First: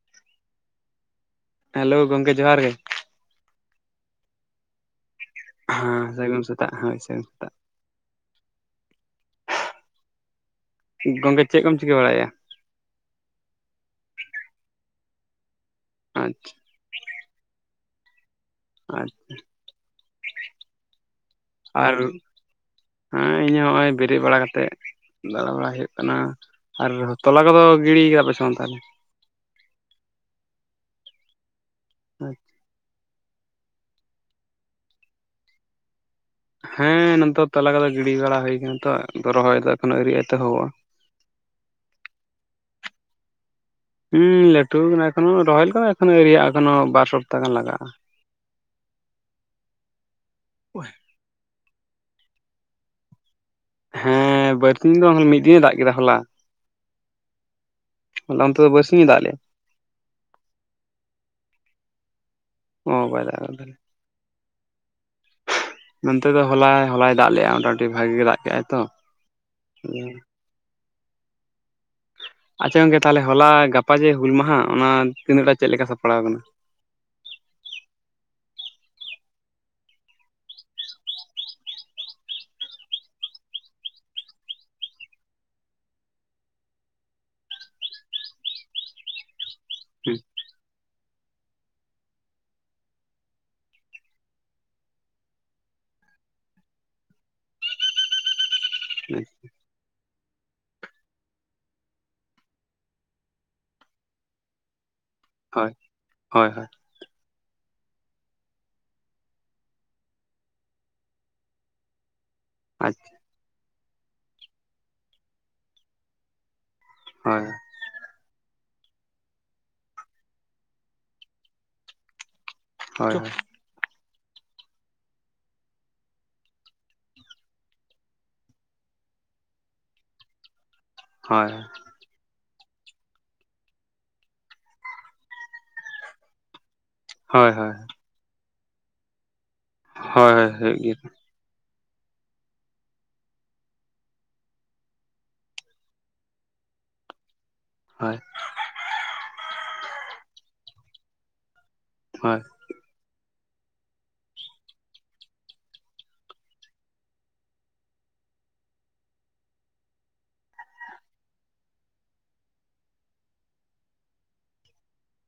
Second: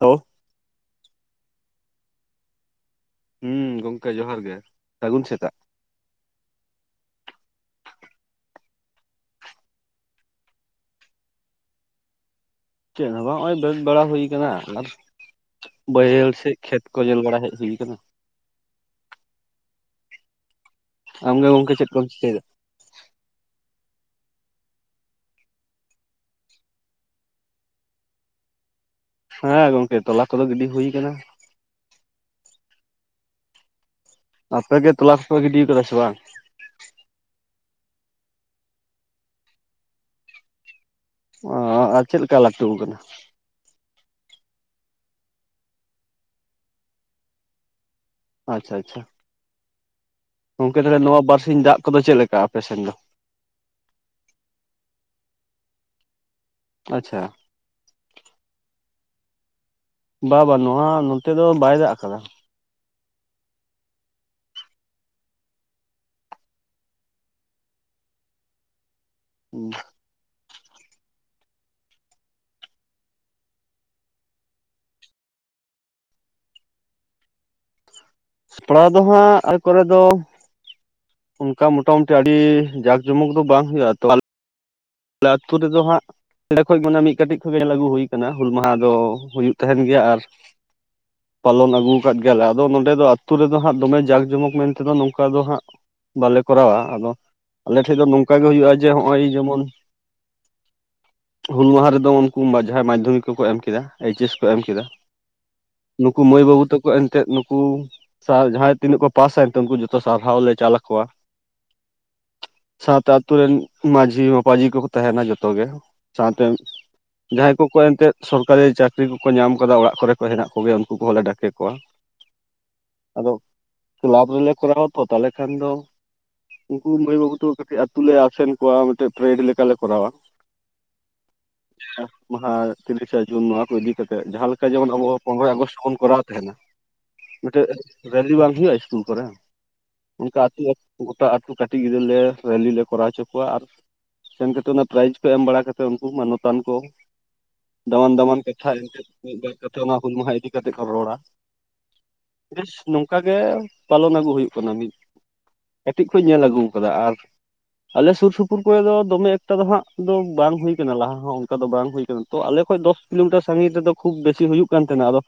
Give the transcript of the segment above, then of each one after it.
Hello hello ᱜᱚᱢᱠᱮ ᱡᱚᱦᱟᱨ ᱜᱮ ᱦᱮᱸ ᱜᱚᱢᱠᱮ ᱡᱚᱦᱟᱨ ᱜᱮ ᱥᱟᱹᱜᱩᱱ ᱥᱮᱛᱟᱜ ᱦᱮᱸ ᱥᱟᱹᱜᱤᱧ ᱥᱮᱛᱟᱜ [unintelligible] ᱥᱮᱛᱟᱜ ᱜᱚᱝᱠᱮ ᱪᱮᱫ ᱠᱚᱢ ᱪᱤᱠᱟᱹ ᱵᱟᱲᱟᱭᱮᱜᱼᱟ ᱪᱮᱫ ᱦᱚᱸ ᱵᱟᱝ ᱱᱚᱜᱼᱚᱭ ᱵᱫᱽ ᱵᱟᱲᱟ ᱦᱩᱭ ᱠᱟᱱᱟ ᱟᱨ ᱵᱟᱹᱭᱦᱟᱹᱲ ᱟᱪᱪᱷᱟ ᱥᱮᱮᱫ ᱠᱷᱮᱛ ᱠᱚ ᱧᱮᱞ ᱵᱟᱲᱟ ᱦᱮᱡ ᱦᱩᱭ ᱟᱠᱟᱱᱟ ᱟᱪᱪᱷᱟ ᱟᱢᱜᱮ ᱜᱚᱝᱠᱮ ᱪᱮᱫ ᱟᱨ ᱠᱚᱢ ᱪᱤᱠᱟᱹᱭᱮᱫᱟ ᱦᱮᱸ ᱤᱧᱟᱹᱜ ᱦᱚᱸᱦᱼᱚᱭ ᱵᱮᱨᱮᱫ ᱵᱟᱲᱟ ᱠᱟᱛᱮᱫ ᱫᱟᱬᱟ ᱵᱟᱲ ᱦᱩᱭᱩᱜ ᱠᱟᱱᱟ ᱟᱨ ᱛᱚᱞᱟ ᱠᱚᱫᱚ ᱜᱤᱲᱤᱭ ᱠᱟᱫᱟ ᱯᱮ ᱥᱮ ᱵᱟᱝ ᱛᱟᱦᱮ ᱦᱮᱸ ᱜᱚᱢᱠᱮ ᱛᱚᱞᱟ ᱠᱚᱫᱚ ᱜᱤᱰᱤ ᱦᱩᱭ ᱠᱟᱱᱟ ᱟᱪᱪᱷᱟ ᱟᱯᱮᱜ ᱜᱮ ᱛᱚᱞᱟ ᱠᱚᱯᱮ ᱜᱤᱰᱤ ᱠᱟᱫᱟ ᱥᱮ ᱵᱟᱝ ᱦᱮᱸ ᱱᱚᱱᱛᱮ ᱛᱟᱞᱟᱫᱚ ᱜᱤᱰᱤ ᱵᱟᱲᱟ ᱦᱩᱭ ᱟᱠᱟᱱᱟ ᱛᱚ ᱨᱚᱦᱚᱭ ᱫᱚ ᱮᱠᱱ ᱟᱳᱨᱤ ᱟᱭᱛᱮᱦᱼᱟ ᱚ ᱟᱨ ᱪᱮᱫ ᱞᱮᱠᱟ ᱞᱟᱹᱴᱩ ᱠᱟᱱᱟ ᱦᱮᱸ ᱞᱟᱹᱴᱩ ᱠᱟᱱᱟ ᱮᱠᱷᱚᱱᱳ ᱨᱚᱦᱚᱭ ᱞᱮᱠᱟ ᱫᱚ ᱟᱹᱳᱨᱤ ᱭᱟᱜᱼᱟ ᱮᱠᱷᱚᱱᱳ ᱵᱟᱨ ᱥᱚᱯᱛᱟᱦ ᱜᱟᱱ ᱞᱟᱜᱟᱜᱼᱟ ᱟᱪᱪᱷᱟ ᱟᱪᱪᱷᱟ ᱜᱚᱢᱠᱮ ᱛᱟᱦᱚᱞᱮ ᱱᱚᱣᱟ ᱵᱟᱨᱥᱤᱧ ᱫᱟᱜ ᱠᱚᱫᱚ ᱪᱮᱫ ᱞᱮᱠᱟ ᱟᱯᱮ ᱥᱮᱫ ᱫᱚ ᱦᱮᱸ ᱵᱟᱨᱛᱤᱤᱱ ᱫᱚ ᱢᱤᱫ ᱫᱤᱱᱮ ᱫᱟᱜ ᱠᱮᱫᱟ ᱦᱚᱞᱟ ᱟᱪᱪᱷᱟ ᱞᱟ ᱚᱱᱛᱮ ᱵᱟᱨᱥᱤᱝᱼᱮ ᱫᱟᱜ ᱞᱮᱜᱟ ᱵᱟ ᱵᱟᱝ ᱱᱚᱣᱟ ᱱᱚᱛᱮ ᱫᱚ ᱵᱟᱭ ᱫᱟᱜ ᱟᱠᱟᱫᱟ ᱚ ᱵᱟ ᱫᱟᱜ ᱛᱟᱦᱚᱞᱮ ᱱᱚᱱᱛᱮ ᱫᱚ ᱦᱚᱞᱟᱭ ᱦᱚᱞᱟᱭ ᱫᱟᱜ ᱞᱮᱜᱼᱟ ᱢᱚᱴᱟᱢᱩᱴᱤ ᱵᱷᱟᱜᱤ ᱜᱮ ᱫᱟᱜ ᱠᱮᱫᱟᱭ ᱛᱚ ᱦᱮᱸ ᱟᱪᱪᱷᱟ ᱜᱚᱝᱠᱮ ᱛᱟᱦᱚᱞᱮ ᱦᱚᱞᱟ ᱜᱟᱯᱟ ᱡᱮ ᱦᱩᱞ ᱢᱟᱦᱟ ᱚᱱᱟ ᱛᱤᱱᱟᱹᱜᱴᱟ ᱪᱮᱫ ᱞᱮᱠᱟ ᱥᱟᱯᱲᱟᱣ ᱟᱠᱟᱱᱟ [unintelligible] ᱥᱟᱯᱲᱟᱣ ᱫᱚᱦᱟᱸᱜ ᱮ ᱠᱚᱨᱮ ᱫᱚ ᱚᱱᱠᱟ ᱢᱳᱚᱴᱟᱢᱩᱴᱤ ᱟᱹᱰᱤ ᱡᱟᱠ ᱡᱚᱢᱚᱠ ᱫᱚ ᱵᱟᱝ ᱦᱩᱭᱩᱜᱼᱟ ᱛᱚ ᱟᱞᱮ ᱟᱹᱛᱩ ᱨᱮᱫᱚ ᱦᱟᱸᱜ ᱚᱰᱮ ᱠᱷ ᱢᱟᱱᱮ ᱢᱤᱫ ᱠᱟᱹᱴᱤᱡ ᱠᱷᱚᱡ ᱜᱮ ᱞᱟᱹᱜᱩ ᱦᱩᱭ ᱠᱟᱱᱟ ᱦᱩᱞ ᱢᱟᱦᱟ ᱫᱚ ᱦᱩᱭᱩᱜ ᱠᱟᱱᱟ ᱛᱟᱦᱮᱱ ᱜᱮᱭᱟ ᱟᱨ ᱯᱟᱞᱚᱱ ᱟᱹᱜᱩ ᱟᱠᱟᱫ ᱜᱮᱭᱟᱞᱮ ᱟᱫᱚ ᱱᱚᱸᱰᱮ ᱫᱚ ᱟᱹᱛᱩᱳ ᱨᱮᱫᱚ ᱦᱟᱸᱜ ᱫᱚᱢᱮ ᱡᱟᱸᱠᱼ ᱡᱚᱢᱚᱠ ᱢᱮᱱᱛᱮᱫᱚ ᱱᱚᱝᱠᱟ ᱫᱚ ᱦᱟᱸᱜ ᱵᱟᱞᱮ ᱠᱚᱨᱟᱣᱟ ᱟᱫᱚ ᱟᱞᱮ ᱴᱷᱮᱡ ᱫᱚ ᱱᱚᱝᱠᱟ ᱜᱮ ᱦᱩᱭᱩᱜᱼᱟ ᱡᱮ ᱱᱚᱜᱼᱚᱭ ᱦᱮᱸ ᱡᱮᱢᱚᱱ [unintelligible] ᱦᱩᱞ ᱢᱟᱦᱟ ᱨᱮᱫᱚ ᱩᱱᱠᱩ ᱡᱟᱦᱟᱸᱭ ᱢᱟᱫᱽᱫᱷᱚᱢᱤᱠ ᱠᱚᱠᱚ ᱮᱢ ᱠᱮᱫᱟ ᱮᱭᱤᱪ ᱮᱥ ᱠᱚ ᱮᱢ ᱠᱮᱫᱟ ᱦᱳᱭ ᱱᱩᱠᱩ ᱢᱟᱹᱭ ᱦᱳᱭ ᱵᱟᱹᱵᱩ ᱦᱳᱭ ᱛᱟᱠᱚ ᱮᱱᱛᱮᱫ ᱱᱩ ᱩᱱᱠᱩ ᱡᱟᱦᱟᱸᱭ ᱛᱤᱱᱟᱹᱜ ᱠᱚ ᱯᱟᱥᱟᱭᱱᱛᱮ ᱩᱱᱠᱩ ᱡᱚᱛᱚ ᱥᱟᱨᱦᱟᱣ ᱞᱮ ᱪᱟᱞ ᱟᱠᱚᱣᱟ ᱟᱪᱪᱷᱟ ᱥᱟᱶᱛᱮ ᱟᱹᱛᱩ ᱨᱮᱱ ᱢᱟᱹᱡᱷᱤ ᱢᱟᱯᱟᱡᱷᱤ ᱠᱚᱠᱚ ᱛᱟᱦᱮᱱᱟ ᱡᱚᱛᱚᱜ ᱜᱮ ᱥᱟᱶᱛᱮ ᱦᱳᱭ ᱡᱟᱦᱟᱸᱭ ᱠᱚᱠᱚ ᱮᱱᱛ ᱥᱚᱨ ᱥᱚᱨᱠᱟᱨᱤ ᱪᱟᱹᱠᱨᱤ ᱠᱚᱠᱚ ᱧᱟᱢ ᱠᱟᱫᱟ ᱚᱲᱟᱜ ᱠᱚᱨᱮ ᱠᱚ ᱦᱮᱱᱟᱜ ᱠᱚᱜᱮᱭᱟ ᱩᱱᱠᱩ ᱠᱚᱦᱚᱸᱞᱮ ᱰᱟᱠᱮ ᱠᱚᱣᱟ ᱦᱳᱭ ᱟᱫᱚ ᱦᱳᱭ ᱠᱞᱟᱵᱽ ᱨᱮᱞᱮ ᱠᱚᱨᱟᱣᱟ ᱟᱛᱚ ᱛᱟᱦᱚᱞᱮ ᱠᱷᱟᱱ ᱫᱚ ᱩᱱᱠᱩ ᱢᱟᱹᱭ ᱵᱟᱹᱵᱩ ᱛᱟᱠᱚ ᱠᱟᱹᱴᱤᱡ ᱟᱛᱩ ᱞᱮ ᱟᱥᱮᱱ ᱠᱚᱣᱟ ᱢᱤᱫᱴᱮᱱ ᱯᱨᱮᱰ ᱞᱮᱠᱟᱞᱮ ᱠᱚᱨᱟᱣᱟ ᱦᱳᱭ ᱢᱟᱦᱟ ᱛᱤᱨᱤᱥᱟ ᱡᱩᱱ ᱱᱚᱣᱟ ᱠᱚ ᱤᱫᱤᱠᱟ ᱠᱟᱛᱮᱜ ᱡᱟᱦᱟᱸᱮ ᱞᱮᱠᱟ ᱡᱮᱢᱚᱱ ᱟᱵᱚ ᱯᱚᱱᱨᱚᱭ ᱟᱜᱚᱥᱴ ᱵᱚᱱ ᱠᱚᱨᱟᱣ ᱛᱟᱦᱮᱱᱟ ᱦᱳᱭ ᱢᱤᱫᱴᱮᱡ ᱨᱮᱞᱤ ᱵᱟᱝ ᱦᱩᱭᱩᱜᱼᱟ ᱤᱥᱠᱩᱞ ᱠᱚᱨᱮ ᱚᱱᱠᱟ ᱦᱳᱭ ᱦᱳᱭ ᱦᱳᱭ ᱟᱹᱛᱩ ᱦᱩᱭᱩᱜ ᱜᱮᱭᱟ ᱜᱚᱴᱟ ᱟᱹᱛᱩ ᱠᱟᱹᱴᱤᱡ ᱜᱤᱫᱽᱨᱟᱹ ᱞᱮ ᱨᱮᱞᱤ ᱞᱮ ᱠᱚᱨᱟᱣ ᱦᱚᱪᱚ ᱠᱚᱣᱟ ᱟᱨ ᱥᱮᱱ ᱠᱟᱛᱮ ᱚᱱᱟ ᱯᱨᱟᱭᱤᱡᱽ ᱠᱚ ᱮᱢ ᱵᱟᱲᱟ ᱠᱟᱛᱮᱫ ᱩᱱᱠᱩ ᱢᱟᱱᱚᱛᱟᱱ ᱠᱚ ᱫᱟᱢᱟᱱ ᱦᱳᱭ ᱫᱟᱢᱟᱱ ᱠᱟᱛᱷᱟ ᱮᱱᱛᱮᱫ ᱢᱤᱫ ᱵᱟ ᱠᱟᱛᱮᱫ ᱚᱱᱟ ᱦᱩᱞ ᱢᱟᱦᱟ ᱤᱫᱤ ᱠᱟ ᱠᱟᱛᱮᱫ ᱠᱚ ᱨᱚᱲᱟ ᱦᱳᱭ ᱵᱮᱥ ᱱᱚᱝᱠᱟ ᱜᱮ ᱯᱟᱞᱚᱱ ᱟᱹᱜᱩ ᱦᱩᱭᱩᱜ ᱠᱟᱱᱟ ᱢᱤᱫ ᱠᱟᱹᱴᱤᱡ ᱠᱷᱡ ᱧᱮᱞ ᱟᱹᱜᱩ ᱠᱟᱫᱟ ᱟᱨ ᱟᱞᱮ ᱥᱩᱨ ᱥᱩᱯᱩᱨ ᱠᱚᱨᱮ ᱫᱚ ᱫᱚᱢᱮᱠᱴ ᱮᱴᱟ ᱫᱚ ᱦᱟᱸᱟᱜ ᱫᱚ ᱵᱟᱝ ᱦᱩᱭᱭᱟᱠ ᱞᱟᱦᱟ ᱦᱚᱸ ᱚᱱᱠᱟ ᱫᱚ ᱵᱟᱝ ᱦᱩᱭ ᱠᱟᱱᱟ ᱛᱚ ᱟᱞᱮ ᱠᱷᱚᱡ ᱫᱚᱥ ᱠᱤᱞᱳᱢᱤᱴᱟᱨ ᱥᱟᱺᱜᱤᱧ ᱨᱮᱫᱚ ᱠᱷᱩᱵ ᱵᱮᱥᱤ ᱦᱩᱭᱩᱜ ᱠᱟᱱ ᱛᱟᱦᱮᱱᱟ ᱟᱫᱚ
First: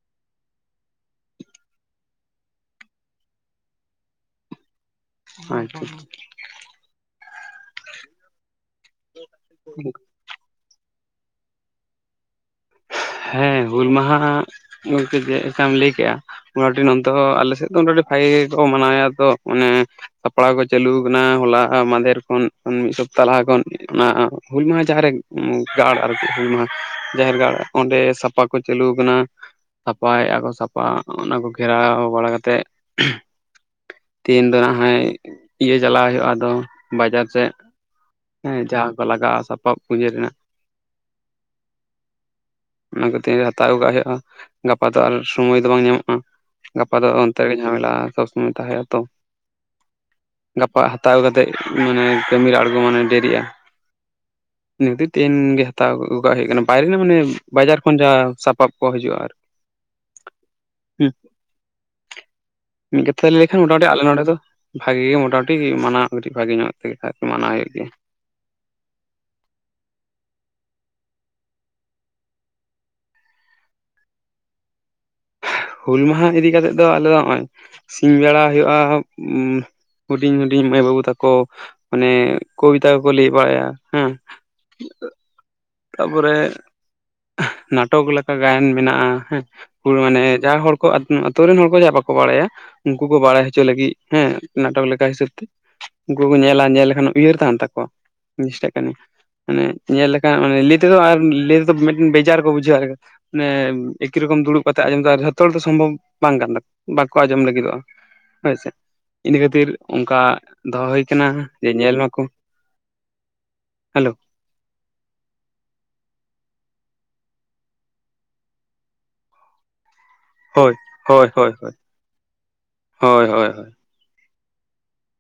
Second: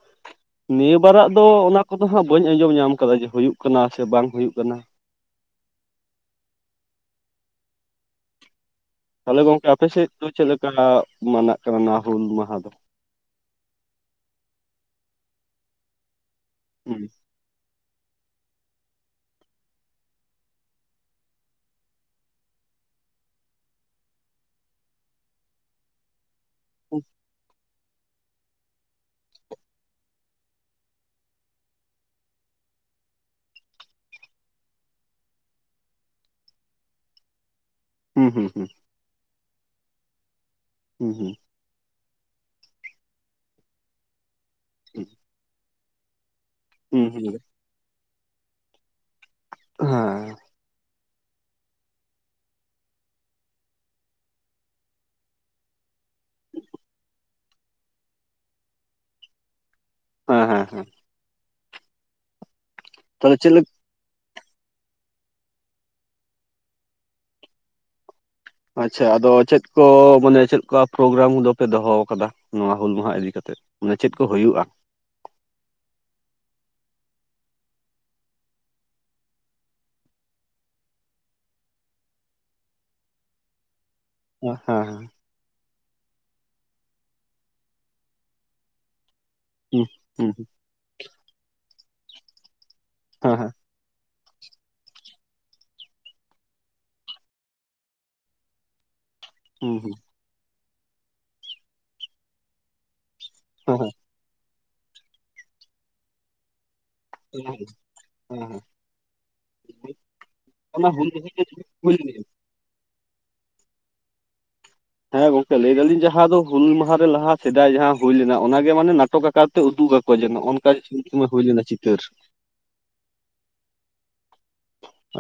ᱱᱤᱭᱟᱹ ᱵᱟᱨᱟᱜ ᱫᱚ ᱚᱱᱟ ᱠᱚᱫᱚ ᱦᱟᱸᱜ ᱵᱟᱹᱧ ᱟᱸᱡᱚᱢ ᱧᱟᱢ ᱠᱟᱫᱟ ᱡᱮ ᱦᱩᱭᱩᱜ ᱠᱟᱱᱟ ᱥᱮ ᱵᱟᱝ ᱦᱩᱭᱩᱜ ᱠᱟᱱᱟ ᱟᱪᱪᱷᱟ ᱛᱟᱦᱚᱞᱮ ᱜᱚᱝᱠᱮ ᱟᱯᱮ ᱥᱮᱫ ᱫᱚ ᱪᱮᱫᱞᱮᱠᱟᱱ ᱢᱟᱱᱟᱜ ᱠᱟᱱᱟ ᱦᱩᱞ ᱢᱟ ᱦᱮᱸ ᱦᱩᱞ ᱢᱟᱦᱟ ᱵᱚᱞᱛᱮ ᱪᱮᱫᱠᱟᱢ ᱞᱟᱹᱭ ᱠᱮᱫᱮᱜᱟ [inaudible] ᱟᱹᱰᱤ ᱦᱩᱸ ᱱᱚᱛᱮ ᱦᱚ ᱟᱞᱮ ᱥᱮᱫ ᱫᱚ ᱵᱟᱞᱮ ᱜᱮᱠᱚ ᱢᱟᱱᱟᱣ ᱛᱚ ᱢᱟᱱᱮ ᱥᱟᱯᱲᱟᱣ ᱠᱚ ᱪᱟᱞᱩ ᱠᱟᱱᱟ ᱦᱚᱞᱟ ᱢᱟᱫᱷᱮᱨ ᱠᱷᱚᱱ ᱢᱤᱫ ᱥᱚᱯᱛᱟ ᱛᱟᱞᱟᱦᱟ ᱠᱷᱚᱱ ᱚᱱᱟ ᱦᱩᱞ ᱢᱟᱦᱟ ᱡᱟᱦᱟ ᱨᱮ ᱜᱟᱲ ᱟᱨᱠᱤ ᱦᱩᱞ ᱢᱟᱦᱟ ᱡᱟᱦᱮᱨ ᱜᱟᱲ ᱚᱸᱰᱮ ᱥᱟᱯᱟ ᱠᱚ ᱪᱟᱞᱩ ᱠᱟᱱᱟ ᱥᱟᱯᱷᱟᱭᱟᱼᱟ ᱠᱚ ᱥᱟᱯᱷᱟ ᱚᱱᱟ ᱠᱚ ᱜᱷᱮᱨᱟᱣ ᱵᱟᱲᱟ ᱠᱟᱛᱮᱫ ᱛᱤᱦᱤᱧ ᱫᱚ ᱦᱟᱜ ᱤᱭᱟᱹ ᱪᱟᱞᱟᱣ ᱦᱩᱭᱩᱜ-ᱟ ᱟᱫᱚ ᱵᱟᱡᱟᱨ ᱥᱮᱫ ᱦᱩᱸ ᱦᱩᱸ ᱦᱩᱸ ᱦᱮᱸ ᱡᱟᱦᱟᱸ ᱠᱚ ᱞᱟᱜᱟᱜ-ᱟ ᱥᱟᱯᱟᱵ ᱯᱩᱡᱟᱹ ᱨᱮᱱᱟᱜ ᱦᱮᱸ ᱦᱮᱸ ᱚᱱᱟ ᱠᱚ ᱛᱤᱦᱤᱧ ᱨᱮ ᱦᱟᱛᱟᱣ ᱟᱹᱜᱩ ᱠᱟᱜ ᱦᱩᱭᱩᱜ-ᱟ ᱜᱟᱯᱟ ᱫᱚ ᱟᱨ ᱥᱚᱢᱚᱭ ᱫᱚ ᱵᱟᱝ ᱧᱟᱢᱚᱜ-ᱟ ᱜᱟᱯᱟ ᱦᱩᱸ ᱫᱚ ᱦᱩᱸ ᱚᱱᱛᱮ ᱨᱮ ᱡᱟᱢᱮᱞᱟ ᱥᱚᱵ ᱥᱚᱢᱚᱭ ᱛᱟᱦᱮ ᱟᱛᱚ ᱦᱮᱸ ᱦᱟᱛᱟᱣ ᱠᱟᱛᱮ ᱢᱟᱱᱮ ᱠᱟᱹᱢᱤ ᱨᱮ ᱟᱬᱹᱜᱩ ᱢᱟᱱᱮ ᱰᱮᱨᱤᱜ-ᱟ [inaudible] ᱴᱤᱱᱜ ᱜᱮ ᱦᱟᱛᱟᱣ ᱟᱹᱜ ᱠᱟᱜ ᱦᱩᱭᱩᱜ ᱠᱟᱱᱟ ᱵᱟᱭᱨᱮ ᱢᱟᱱᱮ ᱵᱟᱡᱟᱨ ᱠᱷᱚᱱ ᱡᱟᱶ ᱥᱟᱯᱟᱵ ᱠᱚ ᱦᱤᱡᱩᱜ-ᱟ ᱟᱨ ᱦᱮᱸ ᱦᱮᱸ ᱦᱮᱸ ᱦᱩᱸ ᱢᱤᱫ ᱠᱟᱛᱷᱟ ᱛᱟᱦᱚᱞᱮ ᱞᱟᱹᱭ ᱪᱮᱫ ᱞᱮᱠᱷᱟᱱ ᱞᱮᱠ ᱢᱚᱴᱟᱢᱩᱴᱤ ᱟᱞᱮ ᱱᱚᱸᱰᱮ ᱫᱚ ᱵᱷᱟᱜᱮ ᱜᱮ ᱢᱳᱴᱟᱢᱩᱴᱤ ᱢᱟᱱᱟᱣ ᱠᱟᱹᱴᱤᱡ ᱵᱷᱟᱜᱮ ᱧᱚᱜ ᱛᱮᱜᱮ ᱟᱨᱤ ᱢᱟᱱᱟᱣ ᱦᱩᱭᱩᱜ ᱜᱮᱭᱟ ᱟᱪᱪᱷᱟ ᱟᱫᱚ ᱪᱮᱫ ᱠᱚ ᱢᱟᱱᱮ ᱪᱮᱫᱠᱟ ᱯᱨᱳᱜᱨᱟᱢ ᱫᱚᱯᱮ ᱫᱚᱦᱚ ᱟᱠᱟᱫᱟ ᱱᱚᱣᱟ ᱦᱩᱞ ᱢᱟᱦᱟ ᱤᱫᱤ ᱠᱟᱛᱮ ᱢᱟᱱᱮ ᱪᱮᱫ ᱠᱚ ᱦᱩᱭᱩᱜ-ᱟ ᱦᱩᱞ ᱢᱟᱦᱟ ᱤᱫᱤ ᱠᱟᱛᱮ ᱫᱚ ᱟᱞᱮ ᱫᱚ ᱱᱚᱜ-ᱚᱭ ᱥᱤᱧ ᱵᱮᱲᱟ ᱦᱩᱭᱩᱜᱼᱟ ᱩᱸ ᱦᱩᱰᱤᱧ ᱦᱩᱰᱤᱧ ᱢᱟᱹᱭ ᱵᱟᱹᱵᱩ ᱛᱟᱠᱚ ᱢᱟᱱᱮ ᱠᱚᱵᱤᱛᱟ ᱠᱚ ᱠᱚ ᱞᱟᱹᱭ ᱵᱟᱲᱟᱭᱟ ᱦᱮᱸ ᱦᱮᱸ ᱛᱟ ᱯᱚᱨᱮ ᱱᱟᱴᱚᱠ ᱞᱮᱠᱟ ᱜᱟᱭᱟᱱ ᱢᱮᱱᱟᱜ-ᱟ ᱦᱮᱸ ᱦᱩᱲ ᱢᱟᱱᱮ ᱦᱮᱸ ᱦᱮᱸ ᱡᱟᱶ ᱦᱚᱲ ᱠᱚ ᱟᱛᱩ ᱨᱮᱱ ᱦᱚᱲ ᱠᱚ ᱡᱟᱦᱟᱸ ᱵᱟᱠᱚ ᱵᱟᱲᱟᱭᱟ ᱩᱱᱠᱩ ᱠᱚ ᱦᱮᱸ ᱵᱟᱲᱟᱭ ᱦᱚᱪᱚ ᱞᱟᱹᱜᱤᱫ᱾ ᱦᱮᱸ ᱱᱟᱴᱚᱠ ᱞᱮᱠᱟ ᱦᱤᱥᱟᱹᱵ ᱛᱮ ᱩᱱᱠᱩ ᱠᱚ ᱧᱮᱞ-ᱟ ᱧᱮᱞ ᱞᱮᱠᱷᱟᱱ ᱩᱭᱦᱟᱹᱨ ᱛᱟᱦᱮᱱ ᱛᱟᱠᱚᱣᱟ [unintelligible] ᱡᱤᱥᱴᱟᱜ ᱠᱟᱱᱟ ᱢᱟᱱᱮ ᱦᱮᱸ ᱧᱮᱞ ᱢᱟᱱᱮ ᱞᱟᱹᱭ ᱛᱮ ᱫᱚ ᱟᱨ ᱞᱟᱹᱭ ᱛᱮ ᱫᱚ ᱵᱮᱡᱟᱨ ᱠᱚ ᱵᱩᱡᱷᱟᱹᱜᱼᱟ ᱟᱨ ᱢᱟᱱᱮ ᱦᱮᱸ ᱮᱠᱤ ᱨᱚᱠᱚᱢ ᱫᱩᱲᱩᱵ ᱠᱟᱛᱮ ᱟᱸᱡᱚᱢ ᱫᱚ ᱟᱨᱦᱚᱛᱚ ᱡᱚᱛᱚ ᱫᱚ ᱥᱚᱢᱵᱷᱚᱵ ᱵᱟᱝ ᱠᱟᱱ ᱛᱟᱠᱚᱣᱟ ᱵᱟᱠᱚ ᱟᱸᱡᱚᱢ ᱦᱮᱸ ᱞᱟᱹᱜᱤᱫᱚᱜᱼᱟ ᱦᱮᱸ ᱦᱳᱭ ᱦᱮᱸ ᱥᱮ ᱤᱱᱟᱹ ᱠᱷᱟᱹᱛᱤᱨ ᱚᱱᱠᱟ ᱫᱚᱦᱚ ᱚᱱᱟ ᱦᱩᱭ ᱦᱩᱞ ᱠᱟᱱᱟ ᱢᱟᱦᱟ ᱫᱚ ᱡᱮ ᱧᱮᱞ ᱦᱩᱭ ᱢᱟ ᱞᱮᱱᱟ ᱠᱚ ᱦᱮᱞᱳ ᱦᱮᱸ ᱜᱚᱝᱠᱮ ᱞᱟᱹᱭ ᱫᱟᱞᱤᱧ ᱡᱟᱦᱟᱸ ᱫᱚ ᱦᱩᱞ ᱢᱟᱦᱟ ᱨᱮ ᱞᱟᱦᱟ ᱥᱮᱫᱟᱭ ᱡᱟᱦᱟᱸ ᱦᱩᱭ ᱞᱮᱱᱟ ᱚᱱᱟ ᱜᱮ ᱢᱟᱱᱮ ᱱᱟᱴᱚᱠ ᱟᱠᱟᱨ ᱛᱮ ᱩᱫᱩᱜ ᱟᱠᱚ ᱠᱚ ᱡᱮ ᱱᱚᱜ-ᱚᱭ ᱦᱳᱭ ᱩᱱ ᱦᱳᱭ ᱥᱚᱢᱚᱭ ᱦᱩᱭ ᱦᱳᱭ ᱞᱮᱱᱟ ᱦᱳᱭ ᱪᱤᱛᱟᱹᱨ ᱦᱳᱭ ᱦᱳᱭ ᱦᱳᱭ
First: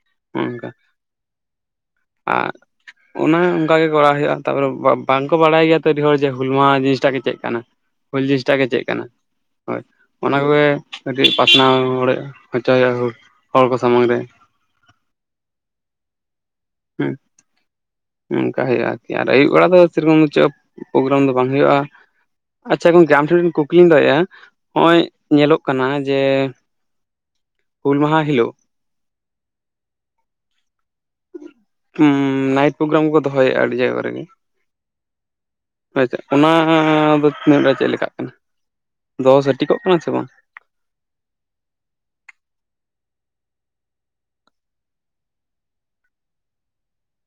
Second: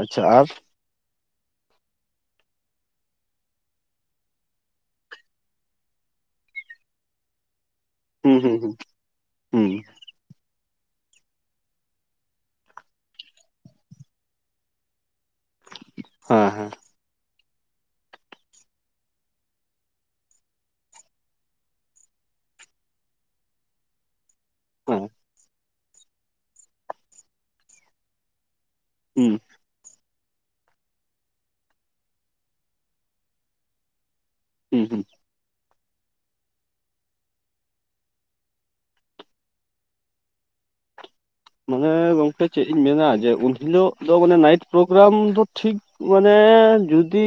ᱟᱪᱪᱷᱟ ᱟᱨ ᱚᱱᱠᱟ ᱟᱨ ᱚᱱᱟ ᱚᱱᱠᱟ ᱜᱮ ᱠᱚᱨᱟᱣ ᱦᱩᱭᱩᱜᱼᱟ ᱛᱟᱨᱯᱚᱨᱮ ᱵᱟᱝᱠᱚ ᱵᱟᱲᱟᱭ ᱜᱮᱭᱟ ᱛᱚ ᱟᱹᱰᱤ ᱦᱚᱲ ᱡᱮ ᱦᱩᱞ ᱢᱟᱦᱟᱸ ᱡᱤᱱᱤᱥᱴᱟᱜ ᱜᱮ ᱪᱮᱫ ᱠᱟᱱᱟ ᱦᱩᱞ ᱦᱩᱸ ᱡᱤᱱᱤᱥᱴᱟᱜ ᱦᱩᱸ ᱜᱮ ᱦᱩᱸ ᱪᱮᱫ ᱠᱟᱱᱟ ᱦᱩᱸ ᱦᱳᱭ ᱚᱱᱟ ᱠᱚᱜᱮ ᱠᱟᱹᱴᱤᱡ ᱯᱟᱥᱱᱟᱣ ᱦᱚᱲᱮᱫ ᱦᱚᱪᱚᱭ ᱦᱩᱭᱩᱜᱼᱟ ᱦᱚᱲ ᱠᱚ ᱥᱟᱢᱟᱝ ᱨᱮ ᱦᱮᱸ ᱦᱮᱸ ᱦᱮᱸ ᱚᱱᱠᱟ ᱦᱩᱭᱩᱜᱼᱟ ᱟᱨ ᱠᱤ ᱟᱫᱚ ᱟᱹᱭᱩᱵ ᱵᱮᱲᱟ ᱫᱚ ᱥᱮᱭᱨᱚᱠᱚᱢ ᱫᱚ ᱪᱮᱫ ᱯᱨᱳᱜᱨᱟᱢ ᱫᱚ ᱵᱟᱝ ᱦᱩᱭᱩᱜᱼᱟ ᱟᱪᱪᱷᱟ ᱜᱚᱢᱠᱮ ᱟᱢ ᱴᱷᱮᱱ ᱠᱩᱠᱞᱤ ᱫᱚᱦᱚᱮᱭᱟ ᱱᱚᱜᱼᱚᱭ ᱦᱮᱸ ᱧᱮᱞᱚᱜ ᱠᱟᱱᱟ ᱡᱮ ᱦᱩᱞ ᱢᱟᱦᱟ ᱦᱤᱞᱳᱜ ᱦᱮᱸ ᱦᱮᱸ ᱱᱟᱭᱴ ᱯᱨᱳᱜᱨᱟᱢ ᱠᱚ ᱫᱚᱦᱚᱭᱮᱫᱼᱟ ᱟᱹᱰᱤ ᱡᱟᱭᱜᱟ ᱠᱚᱨᱮᱫ ᱜᱮ ᱦᱮᱸ ᱟᱪᱪᱷᱟ ᱚᱱᱟ ᱫᱚ ᱛᱤᱱᱟᱹᱜ ᱜᱟᱱ ᱪᱮᱫ ᱞᱮᱠᱟᱜ ᱠᱟᱱᱟ ᱫᱚ ᱦᱟᱹᱴᱤᱠᱚᱜ ᱠᱟᱱᱟ ᱥᱮ ᱵᱟᱝ [unintelligible] ᱢᱟᱱᱮ ᱜᱚᱝᱠᱮ ᱪᱮᱫ ᱤᱧ ᱢᱮᱱᱟ ᱡᱮ ᱩᱱᱦᱤᱞᱳᱜ ᱫᱚ ᱢᱟᱱᱮ ᱱᱟᱭᱤᱴ ᱯᱨᱳᱜᱨᱟᱢ ᱫᱚ ᱴᱷᱤᱠ ᱢᱟᱱᱮ ᱡᱩᱫᱤ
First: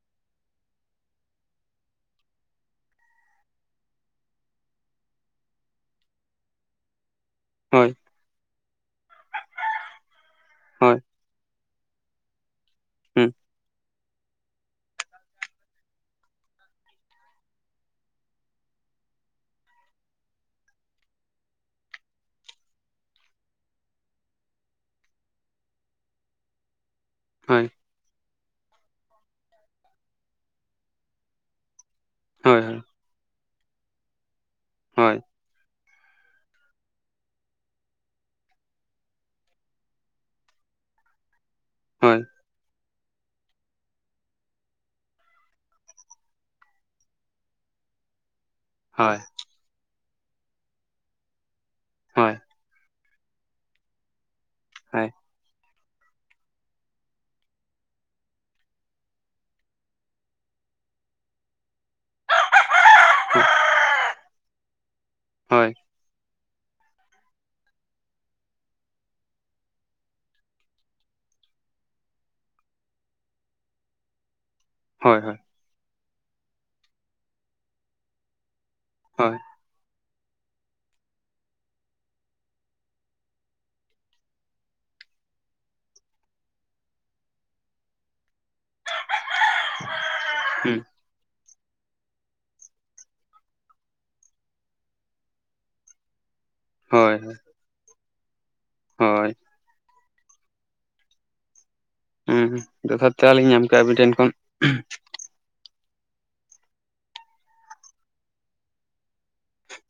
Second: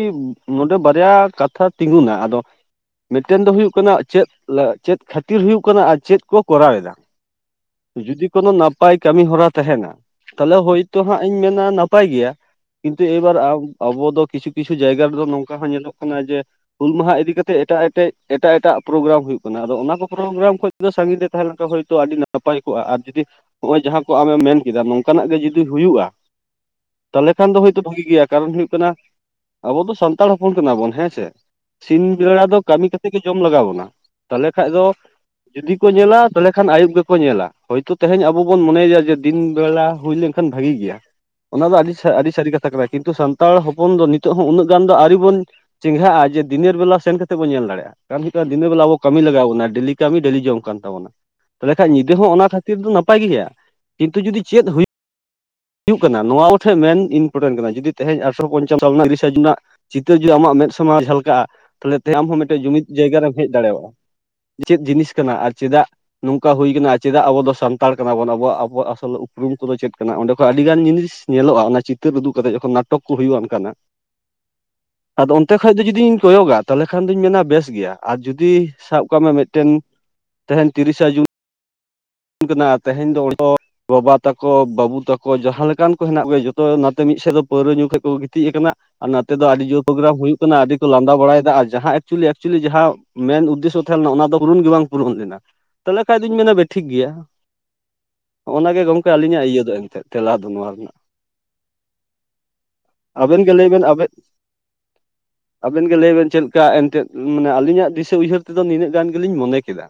ᱱᱚᱰᱮ ᱵᱟᱨᱭᱟ ᱠᱟᱛᱷᱟ ᱛᱤᱸᱜᱩᱱᱟ ᱟᱫᱚ [unintelligible] ᱢᱤᱫᱴᱮᱱ ᱫᱚ ᱦᱩᱭᱩᱜ ᱠᱟᱱᱟ ᱪᱮᱫ ᱪᱮᱫ ᱠᱷᱟᱹᱛᱤᱨ ᱦᱩᱭᱩᱜ ᱠᱟᱱᱟ ᱟᱨ ᱪᱮᱫ ᱠᱚ ᱠᱚᱨᱟᱣ ᱮᱫᱟ ᱦᱳᱭ ᱡᱩᱫᱤ ᱠᱚ ᱱᱟ ᱱᱟᱯᱟᱭ ᱠᱟᱹᱢᱤ ᱦᱚᱨᱟ ᱛᱟᱦᱮᱱᱟ ᱛᱟᱦᱚᱞᱮ ᱦᱳᱭ ᱦᱳᱭᱛᱚ ᱦᱟᱸᱜ ᱤᱧ ᱢᱮᱱ-ᱟ ᱱᱟᱯᱟᱭ ᱜᱮᱭᱟ ᱠᱤᱱᱛᱩ ᱦᱩᱸ ᱮᱵᱟᱨ ᱟᱢ ᱟᱵᱚ ᱫᱚ ᱠᱤᱪᱷᱩ ᱠᱤᱪᱷᱩ ᱡᱟᱭᱜᱟ ᱨᱮᱫᱚ ᱱᱚᱝᱠᱟ ᱦᱚᱸ ᱧᱮᱞᱚᱜ ᱠᱟᱱᱟ ᱡᱮ ᱦᱩᱞ ᱢᱟᱦᱟ ᱤᱫᱤ ᱠᱟᱛᱮ ᱮᱴᱟᱜ ᱮᱴᱮᱡ ᱮᱴᱟᱜ ᱮᱴᱟᱜ ᱯᱨᱳᱜᱨᱟᱢ ᱦᱩᱭᱩᱜ ᱠᱟᱱᱟ ᱚᱱᱟ ᱠᱚ ᱟᱫᱚ ᱚᱱᱟᱠᱚ ᱯᱨᱚᱜᱨᱟᱢ ᱠᱷᱚᱱ ᱥᱟᱜᱤᱧ ᱨᱮ ᱛᱟᱦᱮᱸ ᱞᱮᱱᱠᱷᱟᱱ ᱦᱭᱛ ᱟᱹᱰᱤ ᱱᱟᱯᱟᱭ ᱠᱚᱜᱼᱟ ᱟᱨ ᱡᱩᱫᱤ ᱱᱚᱜᱼᱚᱭ ᱡᱟᱦᱟᱸ ᱠᱚ ᱟᱢᱮᱢ ᱢᱮᱱ ᱠᱮᱫᱟ ᱱᱚᱝᱠᱟᱱᱟᱜ ᱜᱮ ᱡᱩᱫᱤ ᱦᱩᱭᱩᱜ-ᱟ ᱛᱟᱦᱚᱞᱮ ᱠᱷᱟᱱ ᱫᱚ ᱦᱳᱭ ᱦᱳᱭᱛᱚ ᱵᱷᱟᱹᱜᱤ ᱜᱮᱭᱟ ᱠᱟᱨᱚᱱ ᱦᱩᱭᱩᱜ ᱠᱟᱱᱟ ᱟᱵᱚ ᱫᱚ ᱥᱟᱱᱛᱟᱲ ᱦᱚᱯᱚᱱ ᱠᱟᱱᱟ ᱵᱚᱱ ᱦᱮᱸ ᱥᱮ ᱥᱤᱧ ᱵᱮᱲᱟ ᱫᱚ ᱦᱳᱭ ᱠᱟᱢᱤ ᱠᱟᱛᱮᱫ ᱜᱮ ᱡᱚᱢ ᱞᱟᱜᱟᱣ ᱟᱵᱚᱱᱟ ᱛᱟᱦᱚᱞᱮ ᱠᱷᱟᱱ-ᱫᱚ ᱦᱳᱭ ᱡᱩᱫᱤ ᱧᱮᱞᱟ ᱛᱟᱦᱚᱞᱮ ᱠᱷᱟᱱ ᱟᱹᱭᱩᱵ ᱜᱮᱠᱚ ᱧᱮᱞᱟ ᱦᱚᱭᱛᱳᱚ ᱛᱮᱦᱮᱧ ᱟᱵᱚ ᱟᱵᱚᱱ ᱢᱚᱱᱮᱭᱮᱭᱟ ᱡᱮ ᱫᱤᱱ ᱵᱮᱲᱟ ᱦᱳᱭ ᱞᱮᱱᱠᱷᱟᱱ ᱵᱷᱟᱜᱤ ᱜᱮᱭᱟ ᱚᱱᱟ ᱫᱚ ᱟᱹᱰᱤ ᱦᱳᱭ ᱟᱹᱰᱤ ᱥᱟᱹᱨᱤ ᱠᱟᱛᱷᱟ ᱠᱟᱱᱟ ᱠᱤᱱᱛᱩ ᱥᱟᱱᱛᱟᱲ ᱦᱚᱯᱚᱱ ᱫᱚ ᱱᱤᱛᱚᱜ ᱦᱚᱸ ᱩᱱᱟᱹᱜ ᱜᱟᱱ ᱫᱚ ᱟᱹᱣᱨᱤ ᱵᱚᱱ ᱪᱮᱸᱜᱷᱟ-ᱟ ᱡᱮ ᱫᱤᱱᱮᱹᱨ ᱵᱮᱞᱟ ᱥᱮᱱ ᱠᱟᱛᱮᱫ ᱵᱚᱱ ᱧᱮᱞ ᱫᱟᱲᱮᱭᱟ-ᱟ ᱫᱱᱟᱹ ᱵᱮᱞᱟ ᱟᱵᱚ ᱦᱳᱭ ᱠᱟᱹᱢᱤ ᱞᱟᱜᱟᱣ ᱵᱚᱱᱟ ᱫᱩᱱᱮᱨ ᱰᱮᱞᱟ ᱠᱟᱹᱢᱤ ᱰᱮᱞᱤ ᱡᱚᱢ ᱠᱟᱱ ᱛᱵᱚᱱᱟ ᱛᱟᱦᱚᱞᱮ ᱠᱷᱟᱱ ᱧᱤᱫᱟ ᱦᱳᱭ ᱦᱚᱸ ᱦᱳᱭ ᱚᱱᱟ ᱠᱷᱟᱹᱛᱤᱨ ᱫᱚ ᱱᱟᱯᱟᱭ ᱱᱟᱯᱟᱭ ᱜᱮ ᱦᱩᱭᱩᱜ-ᱟ ᱠᱤᱱᱛᱩ ᱡᱩᱫᱤ ᱪᱮᱫ ᱦᱩᱭᱩᱜ-ᱟ ᱦᱳᱭ ᱦᱩᱭᱩᱜ ᱠᱟᱱᱟ ᱱᱚᱣᱟ ᱠᱚᱴᱷᱮᱱ ᱢᱮᱱ ᱤᱢᱯᱴᱮᱱᱴ ᱠᱟᱱᱟ ᱡᱩᱫᱤ ᱛᱮᱦᱮᱧ ᱟᱴᱷᱨᱚ ᱯᱚᱧᱪᱟᱱᱱᱚ ᱥᱟᱞ ᱨᱮᱱᱟᱜ ᱛᱤᱨᱤᱥᱟ ᱡᱩᱱ ᱨᱮᱱᱟᱜ ᱪᱤᱛᱟᱹᱨ ᱡᱩᱫᱤ ᱟᱢᱟᱜ ᱢᱮᱫ ᱥᱚᱢᱟᱜ ᱨᱮ ᱡᱷᱟᱞᱠᱟᱜ-ᱟ ᱛᱟᱦᱮ ᱛᱮ ᱟᱢ ᱦᱚᱸ ᱢᱤᱫᱴᱮᱱ ᱡᱩᱢᱤᱫ ᱡᱟᱭᱜᱟᱟᱨᱮᱢ ᱦᱮᱡ ᱫᱟᱲᱮᱭᱟᱜ-ᱟ ᱪᱮᱫ ᱡᱤᱱᱤᱥ ᱠᱟᱱᱟ ᱟᱨ ᱪᱮᱫᱟᱜ ᱱᱚᱝᱠᱟ ᱦᱩᱭ ᱠᱟᱱᱟ ᱪᱮᱫᱟᱜ ᱟᱵᱚ ᱫᱚ ᱥᱟᱱᱛᱟᱲ ᱠᱟᱱᱟ ᱵᱚᱱ ᱟᱵᱟᱵᱣᱟᱜ ᱟᱥᱚᱞ ᱨᱩᱢ ᱠᱚᱫᱚ ᱪᱮᱫ ᱠᱟᱱᱟ ᱚᱸᱰᱮ ᱟᱹᱰᱤᱜᱟᱱ ᱡᱤᱱᱤᱥ ᱧᱮᱞᱚᱜ-ᱟ ᱚᱱᱟ ᱪᱤᱛᱟᱹᱨ ᱩᱫᱩᱜ ᱠᱟᱛᱮᱫ ᱡᱚᱠᱷᱚᱱ ᱱᱟᱴᱚᱠ ᱠᱚ ᱦᱩᱭᱩᱜ-ᱟ ᱚᱱᱠᱟᱱᱟ ᱦᱳᱭ ᱦᱳᱭ ᱦᱳᱭ ᱟᱫᱚ ᱚᱱᱛᱮ ᱠᱷᱚᱡ ᱫᱚ ᱡᱩᱫᱤᱧ ᱠᱚᱭᱚᱜᱟ ᱛᱟᱦᱮ ᱠᱷᱟᱱ ᱫᱚᱩᱧ ᱢᱮᱱ-ᱟ ᱵᱮᱥ ᱜᱮᱭᱟ ᱟᱨ ᱡᱩᱫᱤ ᱥᱟᱵ ᱠᱟᱜ ᱢᱮ ᱢᱤᱴᱟᱱ ᱛᱮᱦᱮᱧ ᱛᱤᱨᱤᱥᱟ ᱡᱩᱱ ᱠᱟᱱᱟ ᱛᱮᱦᱮᱧ ᱫᱚ ᱚᱰᱮ ᱫᱚ ᱵᱟᱵᱟ ᱛᱟᱠᱚ ᱵᱟᱵᱩ ᱛᱟᱠᱚ ᱡᱟᱦᱟᱸ ᱞᱮᱠᱟᱱ ᱠᱚ ᱦᱮᱱᱟᱜ ᱠᱚᱭᱟ ᱡᱚᱛᱚ ᱱᱟᱛᱮ ᱢᱤᱫ ᱢᱤᱫ ᱥᱮᱫ ᱫᱚ ᱯᱟᱹᱣᱨᱟᱹ ᱧᱩ ᱠᱷᱚᱱ ᱠᱚ ᱢᱤᱫ ᱥᱮᱫ ᱫᱚ ᱯᱟᱭᱨᱟ ᱧᱩ ᱜᱮᱠᱚ ᱜᱤᱛᱤᱡ ᱟᱠᱟᱱᱟ ᱟᱨ ᱱᱚᱛᱮ ᱫᱚ ᱟᱹᱰᱤ ᱡᱳᱨ ᱯᱨᱳᱜᱨᱟᱢ ᱦᱩᱭᱩᱜ ᱠᱟᱱᱟ ᱟᱹᱰᱤ ᱦᱩᱸ ᱠᱚ ᱞᱟᱹᱫᱟ ᱵᱟᱲᱟᱭᱮᱫᱟ ᱡᱟᱦᱟ ᱮᱠ ᱪᱩᱭᱮᱞᱤ ᱮᱞ ᱪᱩᱭᱮᱞᱤ ᱢᱮᱱ ᱩᱫᱮᱥᱷᱚ ᱛᱟᱦᱮᱸ ᱞᱮᱱᱟ ᱚᱱᱟ ᱫᱚ ᱯᱩᱨᱚᱱ ᱜᱮ ᱵᱟᱝ ᱯᱩᱨᱩᱱ ᱞᱮᱱᱟ ᱛᱟᱦᱚᱞᱮ ᱠᱷᱟᱱᱫᱚᱧ ᱢᱮᱱᱟ ᱵᱮ ᱴᱷᱤᱠ ᱜᱮᱭᱟ ᱦᱳᱭ ᱱᱚᱦᱚᱱᱚᱭᱟᱜᱮ ᱜᱮ ᱦᱳᱭ ᱟᱹᱞᱤᱧᱟᱜ ᱤᱭᱟᱹ ᱫᱚ ᱮᱱᱛᱮ ᱛᱮᱞᱟ ᱫᱚ ᱱᱚᱣᱟ ᱨᱮᱱᱟᱜ ᱦᱩᱸ ᱡᱚᱛᱷᱟᱛ ᱛᱮᱞᱟ ᱟᱵᱮᱱ ᱞᱤᱧ ᱜᱮ ᱧᱟᱢ ᱞᱟᱹᱭ ᱠᱮᱜᱼᱟ ᱵᱮᱱ ᱟᱹᱵᱤᱱ ᱟᱵᱮᱱ ᱴᱷᱮᱱ ᱠᱷᱚᱱ ᱟᱵᱮᱱ ᱜᱮ ᱞᱟᱹᱭ ᱵᱮᱱ ᱪᱮᱫ ᱞᱮᱠᱟ ᱮᱱᱛᱮᱫ ᱢᱟᱱᱮ ᱟᱹᱞᱤᱧᱟᱜ ᱫᱤᱥᱟᱹ ᱩᱭᱦᱟᱹᱨ ᱛᱮᱫᱚ ᱱᱤᱱᱟᱹᱜ ᱜᱟᱱ ᱜᱮᱞᱤᱧ ᱢᱚᱱᱮ ᱠᱮᱫᱟ